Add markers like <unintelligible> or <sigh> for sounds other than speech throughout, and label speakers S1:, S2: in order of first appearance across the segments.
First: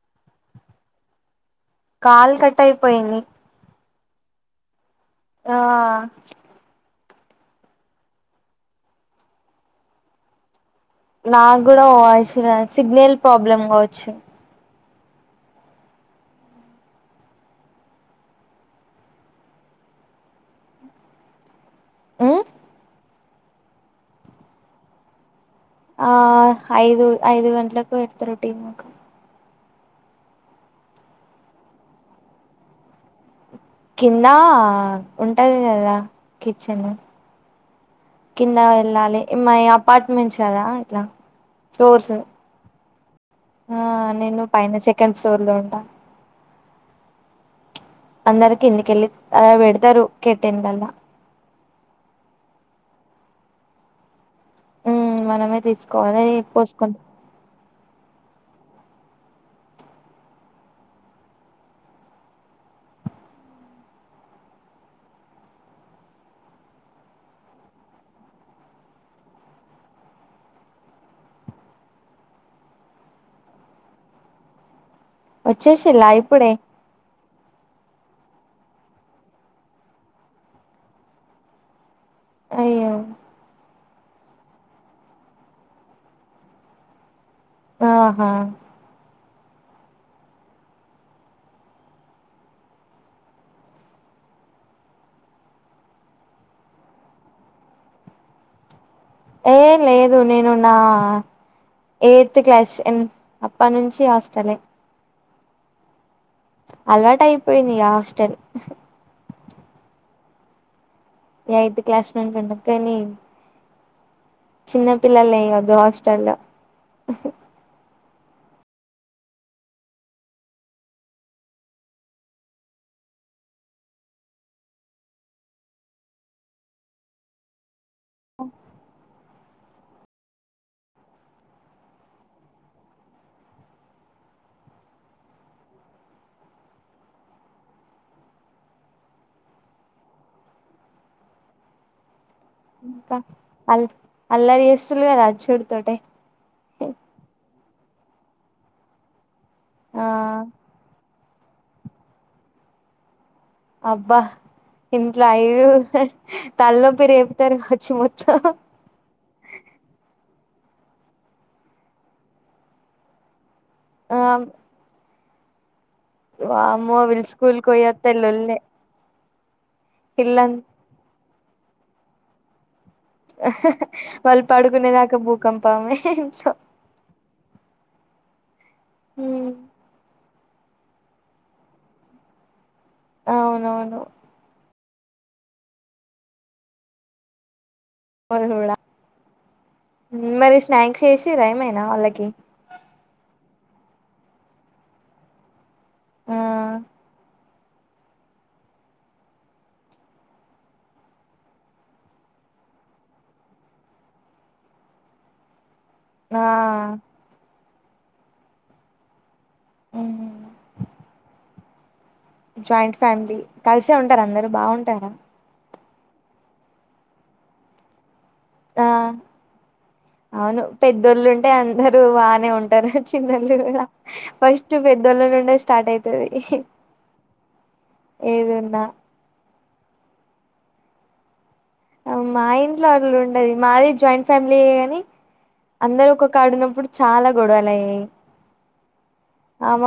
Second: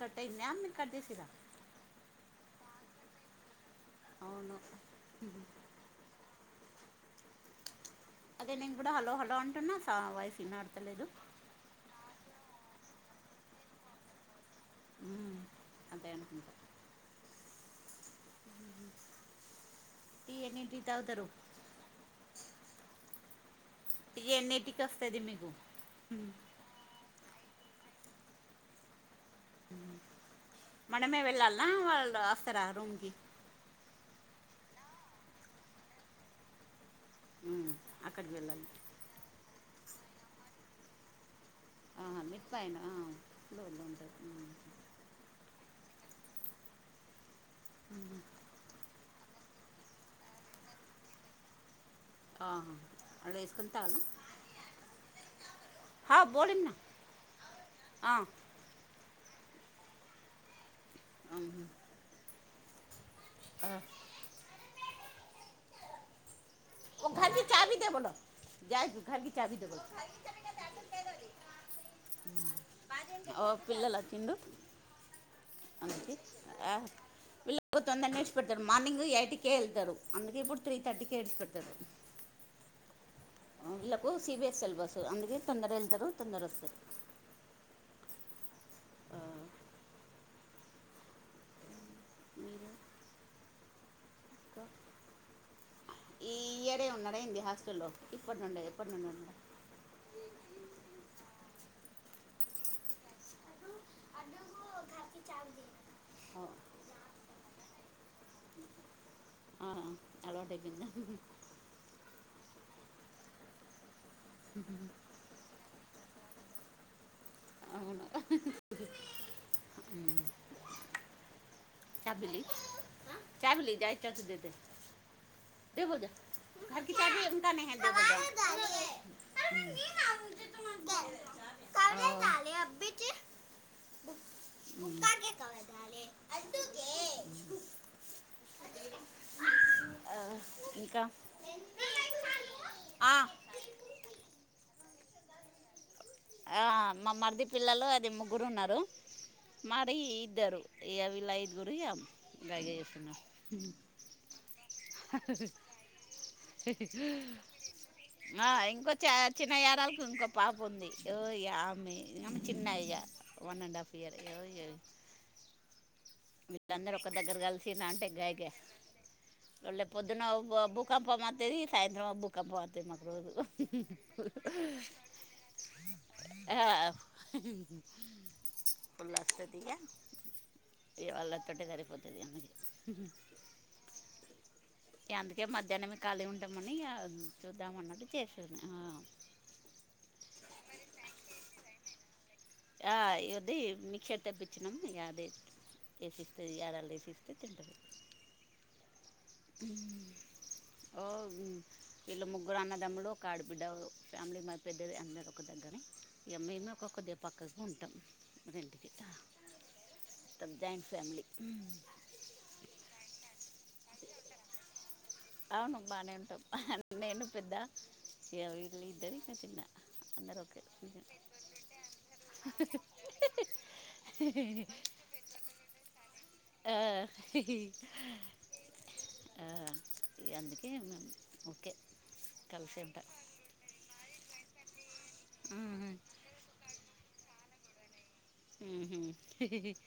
S1: కట్టయిందా మిర్ కట్ చేసిరా
S2: కాలు కట్ అయిపోయింది
S1: అవును ఉహు
S2: ఆ
S1: అదే నేను కూడా హలో హలో అంటున్నా సా వైఫ్ ఇనడతలేదు
S2: నాకూడా వయిస్ సిగ్నల్ ప్రాబ్లమ్ కావచ్చు
S1: ఉ అదే అనుకుంట టీ ఎన్నింటికి తాగుతారు
S2: ఆ
S1: టీ ఎన్నిటికస్తాది మీకు
S2: ఆ ఐదు ఐదు గంటలకు పెడతారు టీ మాకు
S1: మనమే వెళ్ళాలనా వాళ్ళు వస్తార రూమ్ కి
S2: కింద ఉంటది కదా కిచెన్
S1: మ్మ్. అక్కడికి
S2: కింద వెళ్ళాలి మాయి అపార్ట్మెంట్స్ కదా ఇట్లా ఫ్లోర్స్
S1: పైనా
S2: ఆ నేను పైన సెకండ్ ఫ్లోర్ లో ఉంటా
S1: ఉ
S2: అందరు కింది కెళ్ళి ఆ పెడతారు కెటిలల్ల
S1: ఆహా అలా వేసుకుని తాగు
S2: మ్మ్ మనమే తీసుకోవాలి పోసుకున్
S1: ఆ ఆహా ఆ <unintelligible> ఓ పిల్లల చిందు
S2: వచ్చేసిలా
S1: అందుకే
S2: ఇప్పుడే
S1: <unintelligible> మార్నింగ్ ఎయిటీ కే వెళ్తారు అందుక ఇప్పుడు తర్టీ <unintelligible> తరు
S2: అయ్యో
S1: ఇళ్లకు సిబిఎస్ ఎల్ బస్ అందుకే తొందర వెళ్తారు తొందర వస్తారు
S2: ఆహా
S1: ఆ మీరు <unintelligible> ఈ ఇయరే ఉన్నా <unintelligible> హాస్టల్లో ఇప్పటి నుండే ఎప్పటి నుండి ఉండ
S2: ఏ లేదు నేను నా ఎయిత్ క్లాస్ <unintelligible> <unintelligible>
S1: అందుకు
S2: అలవాట అయిపోయింది ఇగ హాస్టల్
S1: ఆ అలావాటు అయిపోయింద
S2: <unintelligible> క్లాస్ లో ఉంటం కానీ చిన్న పిల్లలే అయవద్దు హా <unintelligible>
S1: అవును ఉ చాబిలీ చాబిలీ <unintelligible> <unintelligible> <unintelligible> <unintelligible> ఆ ఇంక
S2: ఇంక అల్ అల్లరి చేస్తులు కద <unintelligible>
S1: ఆ మా మరది పిల్లలు అది ముగ్గురు ఉన్నారు మరి
S2: ఆ
S1: ఇద్దరు <unintelligible> ఇద్గురు <unintelligible> చేసిన
S2: అబ్బా ఇంట్లో అఐదు <unintelligible> తలనొప్పి రేపుతారు వచ్చి మొత్తం
S1: <unintelligible> చిన్న <unintelligible> ఇంకో పాప ఉంది ఆమెమె చిన్నయ్యా వన్ అండ్ హాఫ్
S2: ఆ
S1: <unintelligible> వీళ్ళందరూ
S2: వామ్మో
S1: ఒక
S2: వీళ్ళు
S1: దగ్గర
S2: స్కూల్ కి
S1: కలిసి నాంటే
S2: పోయొత్తే లొల్లే
S1: <unintelligible> పొద్దున్న
S2: ఇల్లం
S1: అబ్బు భూకంపం వత్తాది సాయంత్రం భూకంప అంతంది అ మాకు రోజు
S2: వాళ్ళు పడుకునేదాకా భూకంపమే ఇంట్లో
S1: ఆ <unintelligible> ఇ వాళ్ళతోటే సరిపోతుంది <unintelligible>
S2: అవునవును
S1: అందుకే మధ్యనమె ఖాళీ ఉంటామని చూద్దామ అన్నట్టు చేసే
S2: వాళ్ళు కూడా మరి స్నాక్స్ చేసిర ఏమైనా వాళ్ళకి
S1: <unintelligible> మిక్సర్ తెప్పించినాము ఇది
S2: ఆ
S1: వేసిస్తే <unintelligible> లు వేసిస్తే తింటది ఉ వీళ్ళ ముగ్గురు అన్నదమ్ములు ఒక ఆడ బిడ్డ ఫ్యామిలీ మాది పెద్దది అందరు ఒక దగ్గర <unintelligible>
S2: ఆ
S1: ఇమ్మమ ఒొ కొద్ది పక్కగా ఉంటాం రెంటి గ <unintelligible> జాయింట్ ఫ్యామిలీ
S2: జాయింట్ ఫ్యామిలీ కలిసే ఉంటారు అందరు బాగుంటారా
S1: అవును బానే ఉంటం నేను పెద్ద ఇగ వీళ్ళు
S2: ఆ
S1: ఇద్దరు చిన్న అందరూ
S2: అవును
S1: ఒకే
S2: పెద్దోళ్ళు ఉంటే అందరు బానే ఉంటారు చిన్నళ్ళు కూడా ఫస్ట్ పెద్దోళ్ల నుండే స్టార్ట్ అయితది
S1: ఆ
S2: ఏదున్నా
S1: ఆ ఇగ అందుకే ఓకే
S2: మా
S1: కలిసే
S2: ఇంట్లో
S1: ఉంటా
S2: వాళ్లు ఉండది మాది జాయింట్ ఫ్యామిలీ యే కానీ
S1: మ్మ్
S2: అందరు ఒక్క కాడ ఉన్నప్పుడు చాలా గొడవలు అయినాయి
S1: హు హామ్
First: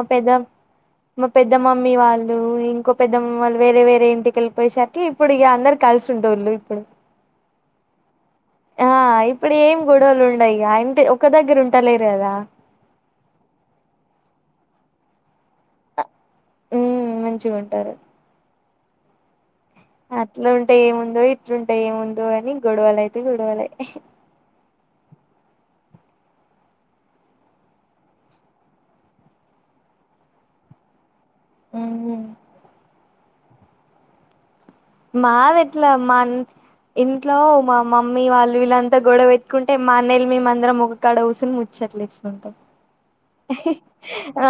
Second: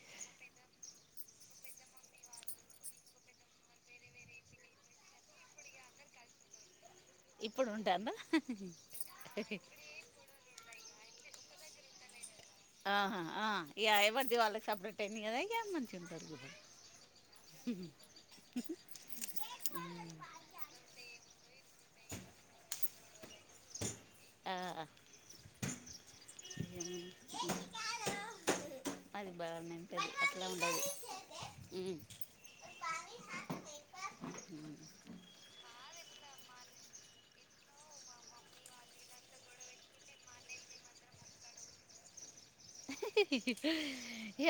S2: పెద్ద మా పెద్ద మమ్మీ వాళ్ళు ఇంకొ పెద్దమ్మల్లు వేరే వేరే ఇంటికి వెళ్ళిపోయే సరికి ఇప్పుడు ఇగ అందరు కలిసి ఉండేవాళ్ళు ఇప్పుడు
S1: ఇప్పుడు ఉంటాందా
S2: ఆ ఇప్పుడు ఏం గొడవలు ఉండయి ఆ ఇంటి ఒక దగ్గర ఉంటలేరు కదా
S1: ఆహా ఆ ఇగా ఎవరిద్ది వాళ్ళకి సపరేట్ అయింది కదా ఇక మంచిగా ఉంటారు కూడా
S2: ఉం మంచిగా ఉంటారు
S1: ఓార్
S2: అట్లా ఉంటే ఏముందో ఇట్లుంటే ఏముందో అని గొడవలు అయితే గొడవలు
S1: ఆ అది బాగా నింటుంది అట్లా ఉండదు
S2: ఉమ్
S1: <unintelligible> ఉం
S2: మాది ఎట్లా మా ఇంట్లో మా మమ్మీ వాళ్ళు వీళ్ళంతా గొడవ పెట్టుకుంటే మా అన్నయలు మేమందరం ఇక్కడ కూసోని ముచ్చట్లేసుకుంటాం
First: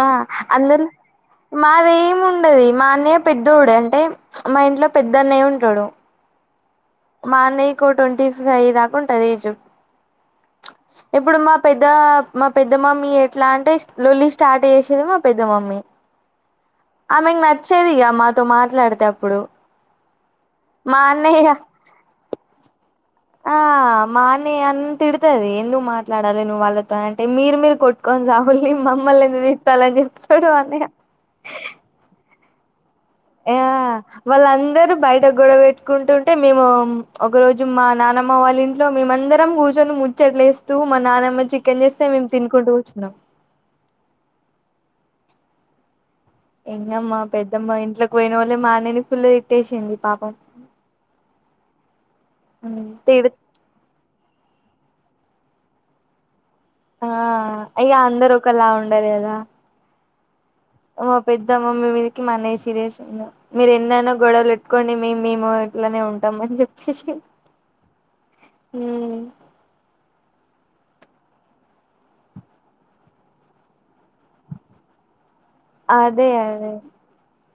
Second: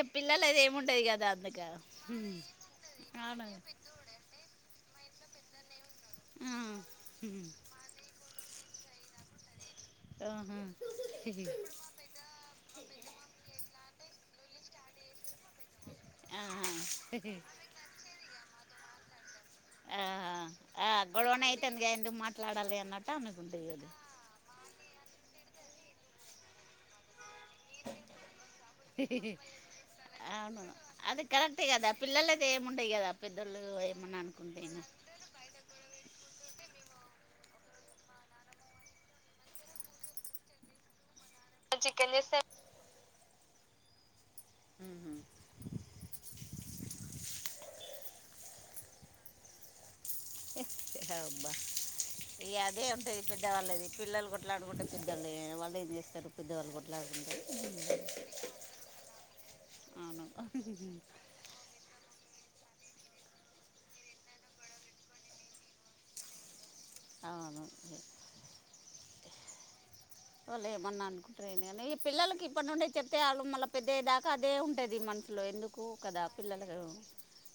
S2: ఆ
S1: పిల్లలది
S2: అందలో
S1: ఏముండదు కదా అందుక
S2: మాదేమి
S1: హ్మ్
S2: ఉండది మా అన్నయ్య
S1: అవును
S2: పెద్ద పెద్దోడు అంటే మా ఇంట్లో పెద్ద అన్నయ్య ఉంటాడు
S1: ఆ
S2: మా అన్నయకు ట్వంటీ ఫైవ్ దాకా ఉంటది ఏజ్
S1: ఆహా
S2: ఇప్పుడు మా పెద్ద పెద్ద మా పెద్ద మమ్మీ ఎట్లా అంటే లొల్లి స్టార్ట్ చేసేది మా పెద్ద మమ్మీ
S1: ఆహా
S2: వచ్చేదిక ఇగ మాతో మాట్లాడితే అప్పుడు
S1: ఆహా ఆ
S2: మా
S1: గొడవనే
S2: అన్నయ్య
S1: అయితుందిగా ఎందుకు మాట్లాడాలి అన్నట్టు ఆమెకు ఉంటది
S2: అని తిడుతుది ఎందుకు మాట్లాడాలి నువ్వు వాళ్ళతో అంటే మీరు మీరు కొట్ <unintelligible> కొ సాాహుల్ని మమ్మల్నిద విస్తాలని చెప్తాడు అన్నయ్య
S1: పిల్లలు అయితే ఏముండయి కదా
S2: ఆ
S1: పెద్దోళ్ళు ఏమన్నా అనుకుంటేను
S2: వాళ్ళందరూ బయట గొడవ పెట్టు కుంటుంటే మేము ఒక రోజు మా నానమ్మ వాళ్ళ ఇంట్లో మేమందరం కూర్చొని ముచ్చట్లేస్ మా నానమ్మ చికెన్ చేస్తే మేము తినుకుంటూ కుచ్చున్నాం
S1: హు హామ్
S2: ఎంగమ్మా పెద్దమ్మ ఇంట్లోకి పోయిన వాళ్ళే మా అన్నయ్య నీ ఫుల్ తిట్టేసింది పాపం
S1: ఆహెయ్ అబ్బా ఈగ అదే ఉంటంది
S2: తిడు
S1: ఈకడి <unintelligible> ద్దళ్ళది పిల్లలు కోట్లడుకుంటే చూద్దాం లై వల్ ఎం చేస్తారు పెద్దవాళ్ళు కూడా <unintelligible>
S2: ఆ ఈగ అందరు ఒకలాగ ఉండరు కదా
S1: అవును
S2: మా పెద్ద మమ్మీ మీదీకి మాన్నయ్య సీరియస్ అయ్యిండు మీరు ఎన్నన్నా గొడవలు పెట్టుకోండి మే మేము ఇట్లానే ఉంటాం అని చెప్ప
S1: అవును
S2: ఉ
S1: వాళ్ళు ఏమన్న అనుకుంటారు కానీ పిల్లకి ఇప్పటి నుండే చెప్తే వాలు మల్ల పెద్దయ్య దాకా ఓకే అదే ఉంటది మనసులో ఎందుకు కదా
S2: అదే అదే
S1: పిల్లలకు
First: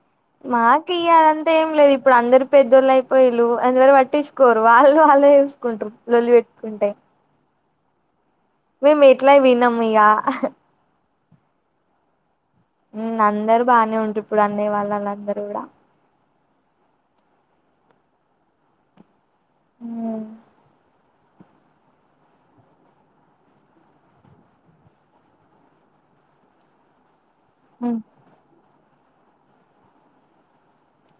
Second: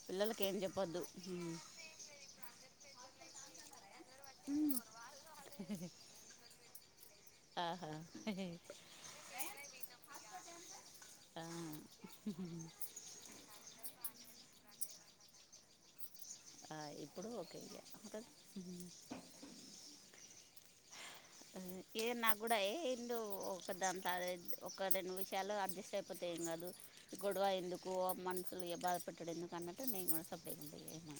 S1: పిల్లలకి ఏం
S2: మాకు
S1: చెప్పొద్దు
S2: ఇదంతా
S1: ఉమ్.
S2: ఏం లేదు ఇప్పుడు అందరి పెద్దోళ్ళు అయిపోయలు ఎవరు పట్టించుకోరు వాళ్ళు వాళ్ళే చేసుకుంటారు లొల్లి పెట్టుకుంటే
S1: ఆహా
S2: మేట్లా వీనం ఈగ
S1: ఆ ఊ హు
S2: ఉ అందరు బానే ఉండ్రు ఇప్పుడు అన్న వాళ్ళళందరు కూడా
S1: ఆ ఇప్పుడు ఓకే ఇగ అత్తంది ఊ
S2: ఉ
S1: ఏ నాకు కూడా ఏండు ఒక దాంత ఒక రెండు విషయాలు అడ్జస్ట్ అయిపో ఐపోతే ఎం కాదు గొడవ ఎందుకు
S2: ఉమ్
S1: మనుసులు బాధపెట్టాడు ఎందుకు అన్నట్టు నేను కూడా సప్పుడే కుంట ఏమన్నా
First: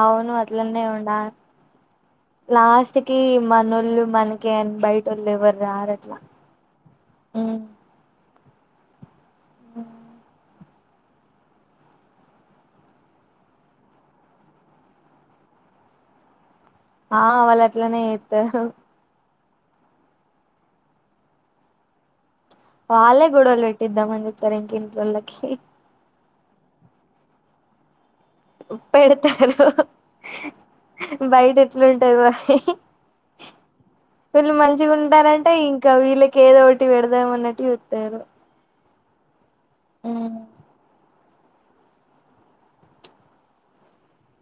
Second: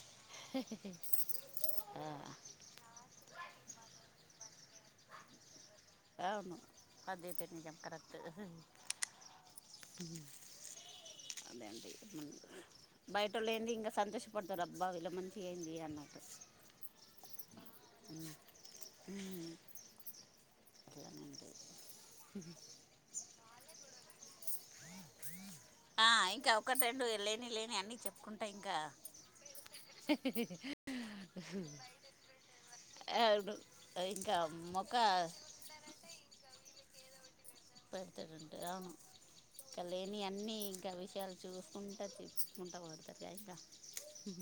S2: ఆవును అట్లందే వుండాలే లాస్ట్ కి మనోళ్ళు మనకే అని బయట వాళ్ళు ఎవ్వరు రార్ అని
S1: అవును అదేతే నిజం కరెక్ట్ ఉ అదేంటడి బయటోల్ ఏంది ఇంకా సంతోషపడతారు అబ్బా వీళ్ళకు మంచిగా ఏయింది అన్నట్టు
S2: ఆ వాళ్ళు అట్లనే చేస్తారు
S1: ఉ కరెక్టే
S2: వలే గుడవలు పెట్టిద్దామని చూస్తారు ఇంకా ఇంట్లో వాళ్లకి
S1: ఆ ఇంక ఒకటి రెండు లేని లేని అని చెప్ప
S2: పెడతారు బయట ఎట్లా ఉంటది మరి
S1: అవును ఇంకా
S2: వీళ్ళు మంచిగా
S1: మొక్క
S2: ఉంటారంటే ఇంక ఇంకా వీలకి ఎదో ఒకటి పెడదాంమన్నట్
S1: పెడతా ఉంటారు ఆ లేనివి
S2: ఉమ్
S1: లేని ఇంకా ఆన్నీ విషయాలు చూస్త వంట చేసుకుంటా పోతదట ఊ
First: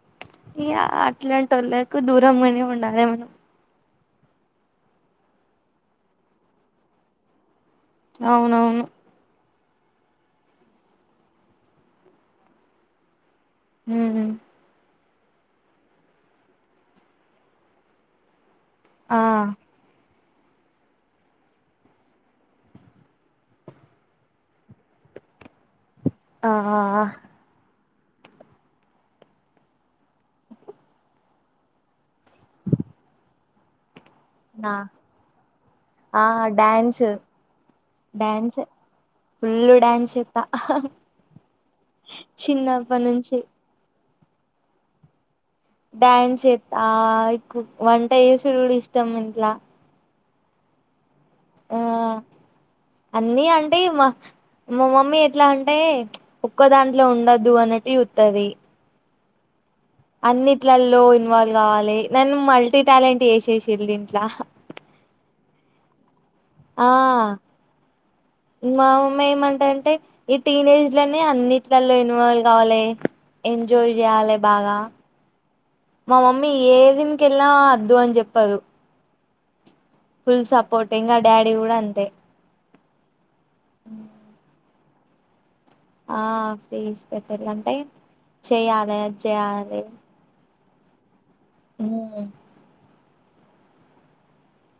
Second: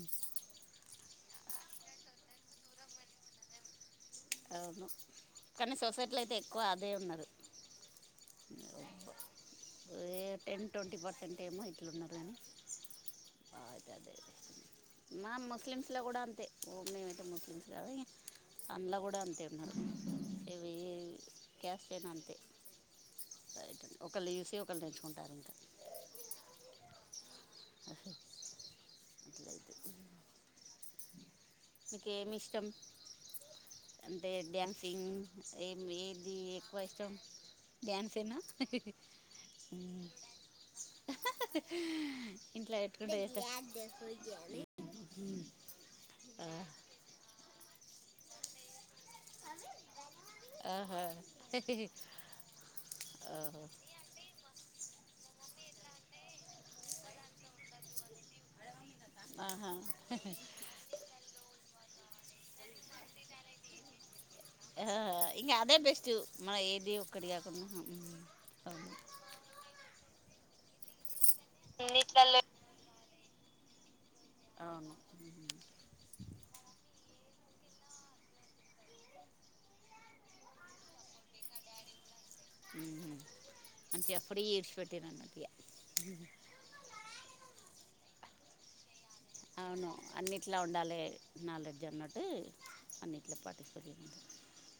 S2: ఈ అట్లాంటి వాళ్ళకు దూరం గానే ఉండాలే మనం
S1: అవును కానీ సొసైటీలో అయితే ఎక్కువ అదే ఉన్నారు
S2: అవునుఅనువు
S1: ఏ టెన్ ట్వంటీ పర్సెంట్ ఏమో ఇట్లున్నారు కానీ ఆ అదే అదే
S2: ఉమ్
S1: ఆ ముస్లిమ్స్ కూడా అంతే మేమైతే ముస్లిమ్స్ కాదు ఆ కూడా అంతే ఉన్నారు ఇవి క్యాస్ ఐనా అంతే రైట్ ఒకరుని చూసి ఒకళ్ళు నేర్చుకుంటారు అంట
S2: ఆహా ఆ
S1: ఆ హు రైటే మీకేమి ఇష్టం అంటే
S2: నా
S1: డ్యాన్సింగ్ ఏమి
S2: ఆ
S1: ఏది ఎక్కువ
S2: డ్యాన్స్
S1: ఇష్టం డ్యాన్సేన
S2: డ్యాన్స్ ఫుల్
S1: మ్మ్
S2: డ్యాన్స్ చేత్తా
S1: ఇంట్లో
S2: చిన్నప్పటి
S1: పెట్టుకుంట
S2: నుంచి
S1: <unintelligible> <inaudible>
S2: డ్యాన్స్ ఏత్త ఇకు వంట చేసుడు కూడా ఇష్టం ఇంట్లా
S1: ఆహా
S2: ఆ అన్నీ అంటె మా మా మమ్మీ ఎట్లా అంటే ఒక్క దాంట్లో ఉండదు అన్నట్ చూత్తది
S1: ఆహా
S2: అన్నిట్లలో ఇన్వాల్వ్ కావాలే నన్ను మల్టీ టాలెంట్ చేసేసింది ఇంట్లో
S1: ఆ ఇంగ అదే బెస్ట్టు మన
S2: ఆ
S1: ఏది ఒక్కడియాకున్నా
S2: మ్మ ఏమంట అంటే ఈ టీనేజ్లని అన్నిట్లలో ఇన్వాల్వ్ కావాలే ఎంజాయ్ చేయాలే బాగా
S1: అవును
S2: మా మమ్మీ ఏ జిమ్ కి వెళ్ళినా వద్దు అని చెప్పదు ఫుల్ సపోర్ట్ ఇంకా డాడీ కూడా అంతే
S1: మ్మ్ హు మంచిగ అప్పుడ ఈడ్చిపెట్టారు అన్నట్టు ఇగ
S2: ఆ ఫీస్ పెట్టిల్లు అంటే చెయ్యాలే
S1: అవును అన్నిట్లా ఉండాలి నాలెడ్జ్ అన్నట్టు అన్నింటిలో పార్టిసిపేట్ చేయ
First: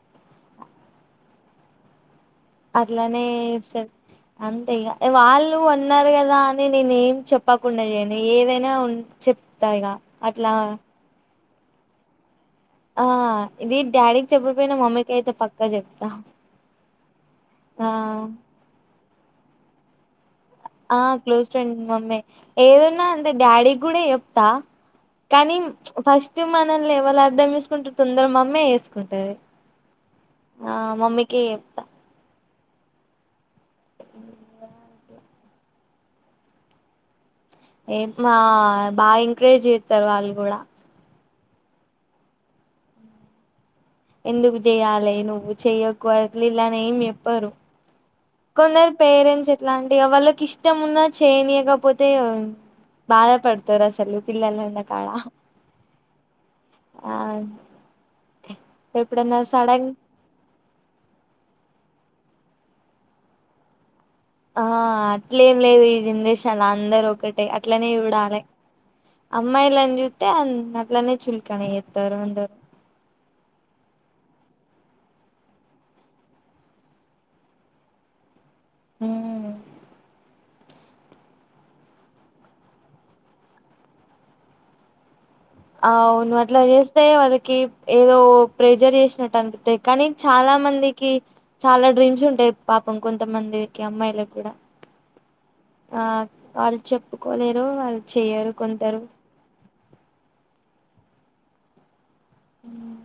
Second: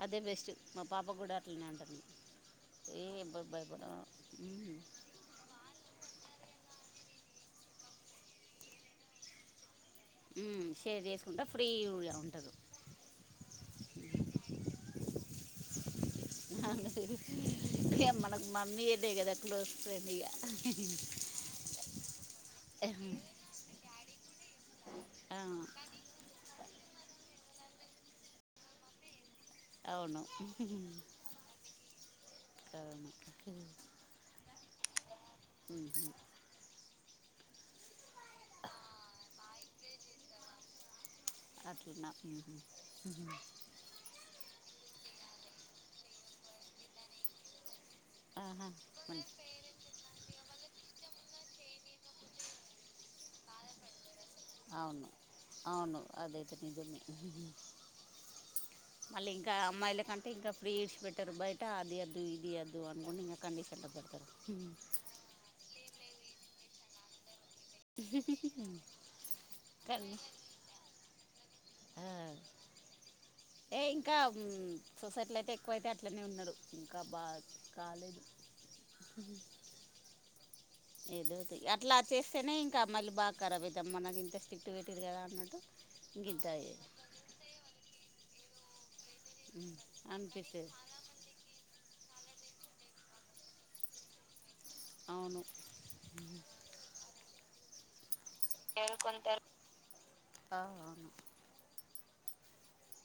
S1: అదే బెస్ట్ మా పాప కూడా అట్లనే అంటది
S2: అట్లనే ఇ సరి అంతే ఇగ యే వాళ్ళు అన్నారు కదా అని నేనే ఏం చెప్పకుండా చేయను ఏదైనా ఉన్ చెప్తా ఇగ అట్లా
S1: మ్మ్ షేర్ చేసుకుంట ఫ్రీగా ఉంటరు
S2: ఆ ఇది డాడీకి చెప్పపోయినా మమ్మీకి అయితే పక్ క్క చెప్త
S1: అ ఇగ మనకు మమ్మీ అనే కదా క్లోజ్ ఫ్రెండ్ ఇగ
S2: ఆ క్లోజ్ ఫ్రెండ్ మమ్మీ ఏదన్నా అంటే డాడీ కూడా చెప్తా కానీ ఫస్ట్ మనల్ని ఎవళ్ళూ అర్ధం చేసుకుంటారు తొందర మమ్మే చేసుకుంటది
S1: అవును
S2: ఆ మమ్మీకి చెప్తా
S1: అవును మ్మ్ హు
S2: ఏం మా బాగా ఎంకరేజ్ చెత్తారు వాళ్ళు కూడా
S1: అట్టన మ్మ్ హు మ్మ్ హు
S2: ఎందుకు చెయాలి నువ్వు చెయ్యకు అట్ల ఇట్ల అనేం చెప్పరు
S1: ఆహా
S2: కొందరి
S1: మం-
S2: పేరెంట్స్ ఇట్లాంటివి వాళ్ళకి ఇష్టం ఉన్నా చేయనీయకపోతే బాధపడతారు అసలు పిల్లలు ఉన్న
S1: అవును
S2: కాడ
S1: అవును అదైతే నిజమే
S2: ఆ
S1: మళ్ళీ
S2: ఎప్పుడన్నా
S1: ఇంకా
S2: సడన్
S1: అమ్మాయిలే కన్ అంటే ఇంకా ఫ్రీ ఇడ్చి పెట్టరు బయట అది వద్దు ఇది యద్దు అనుకుంట ఇంగ కండిషన్లో పెడతారు
S2: ఆ అట్లేం లేదు ఈ జనరేషన్ అందరు ఒకే టె అట్లనే చూడాలి అమ్మాయిలాని
S1: కానీ
S2: చూస్తే అ అట్లనే చులుపి కానీ
S1: ఆ,
S2: ఎత్తర అందరు
S1: ఏ ఇంకా మ్మ్ సొసైటీలో అయితే ఎక్కువైతే అట్లనే ఉన్నారు ఇంకా బాగా కాలేదు మ్మ్ హు
S2: అందరు
S1: ఏదోతీ అట్లా చేస్తేనే ఇంకా మళ్ళీ బాగా కరాబ్ అవుతది నాకు ఇంత స్ట్రిక్ట్ పెట్టిరు కదా అన్నట్టు
S2: అ
S1: ఇంక
S2: అవును
S1: ఇంత
S2: అట్లా
S1: అయ్యేది.
S2: చేస్తే వాళ్ళకి ఏదో ప్రెజర్ చేసినట్టు
S1: మ్మ్.
S2: అనిపిత్తది కానీ చాలా
S1: అనిపిస్తుంది
S2: మంది కి చాలా డ్రీమ్స్ ఉంటాయి పాపం కొంతమందికి అమ్మాయిలకి కూడా
S1: అవును
S2: ఆ వాళ్ళు చెప్పుకోలేరు వాళ్ళు చెయ్యరు
S1: ఆ
S2: కొందరు
S1: అవును
S2: ఉమ్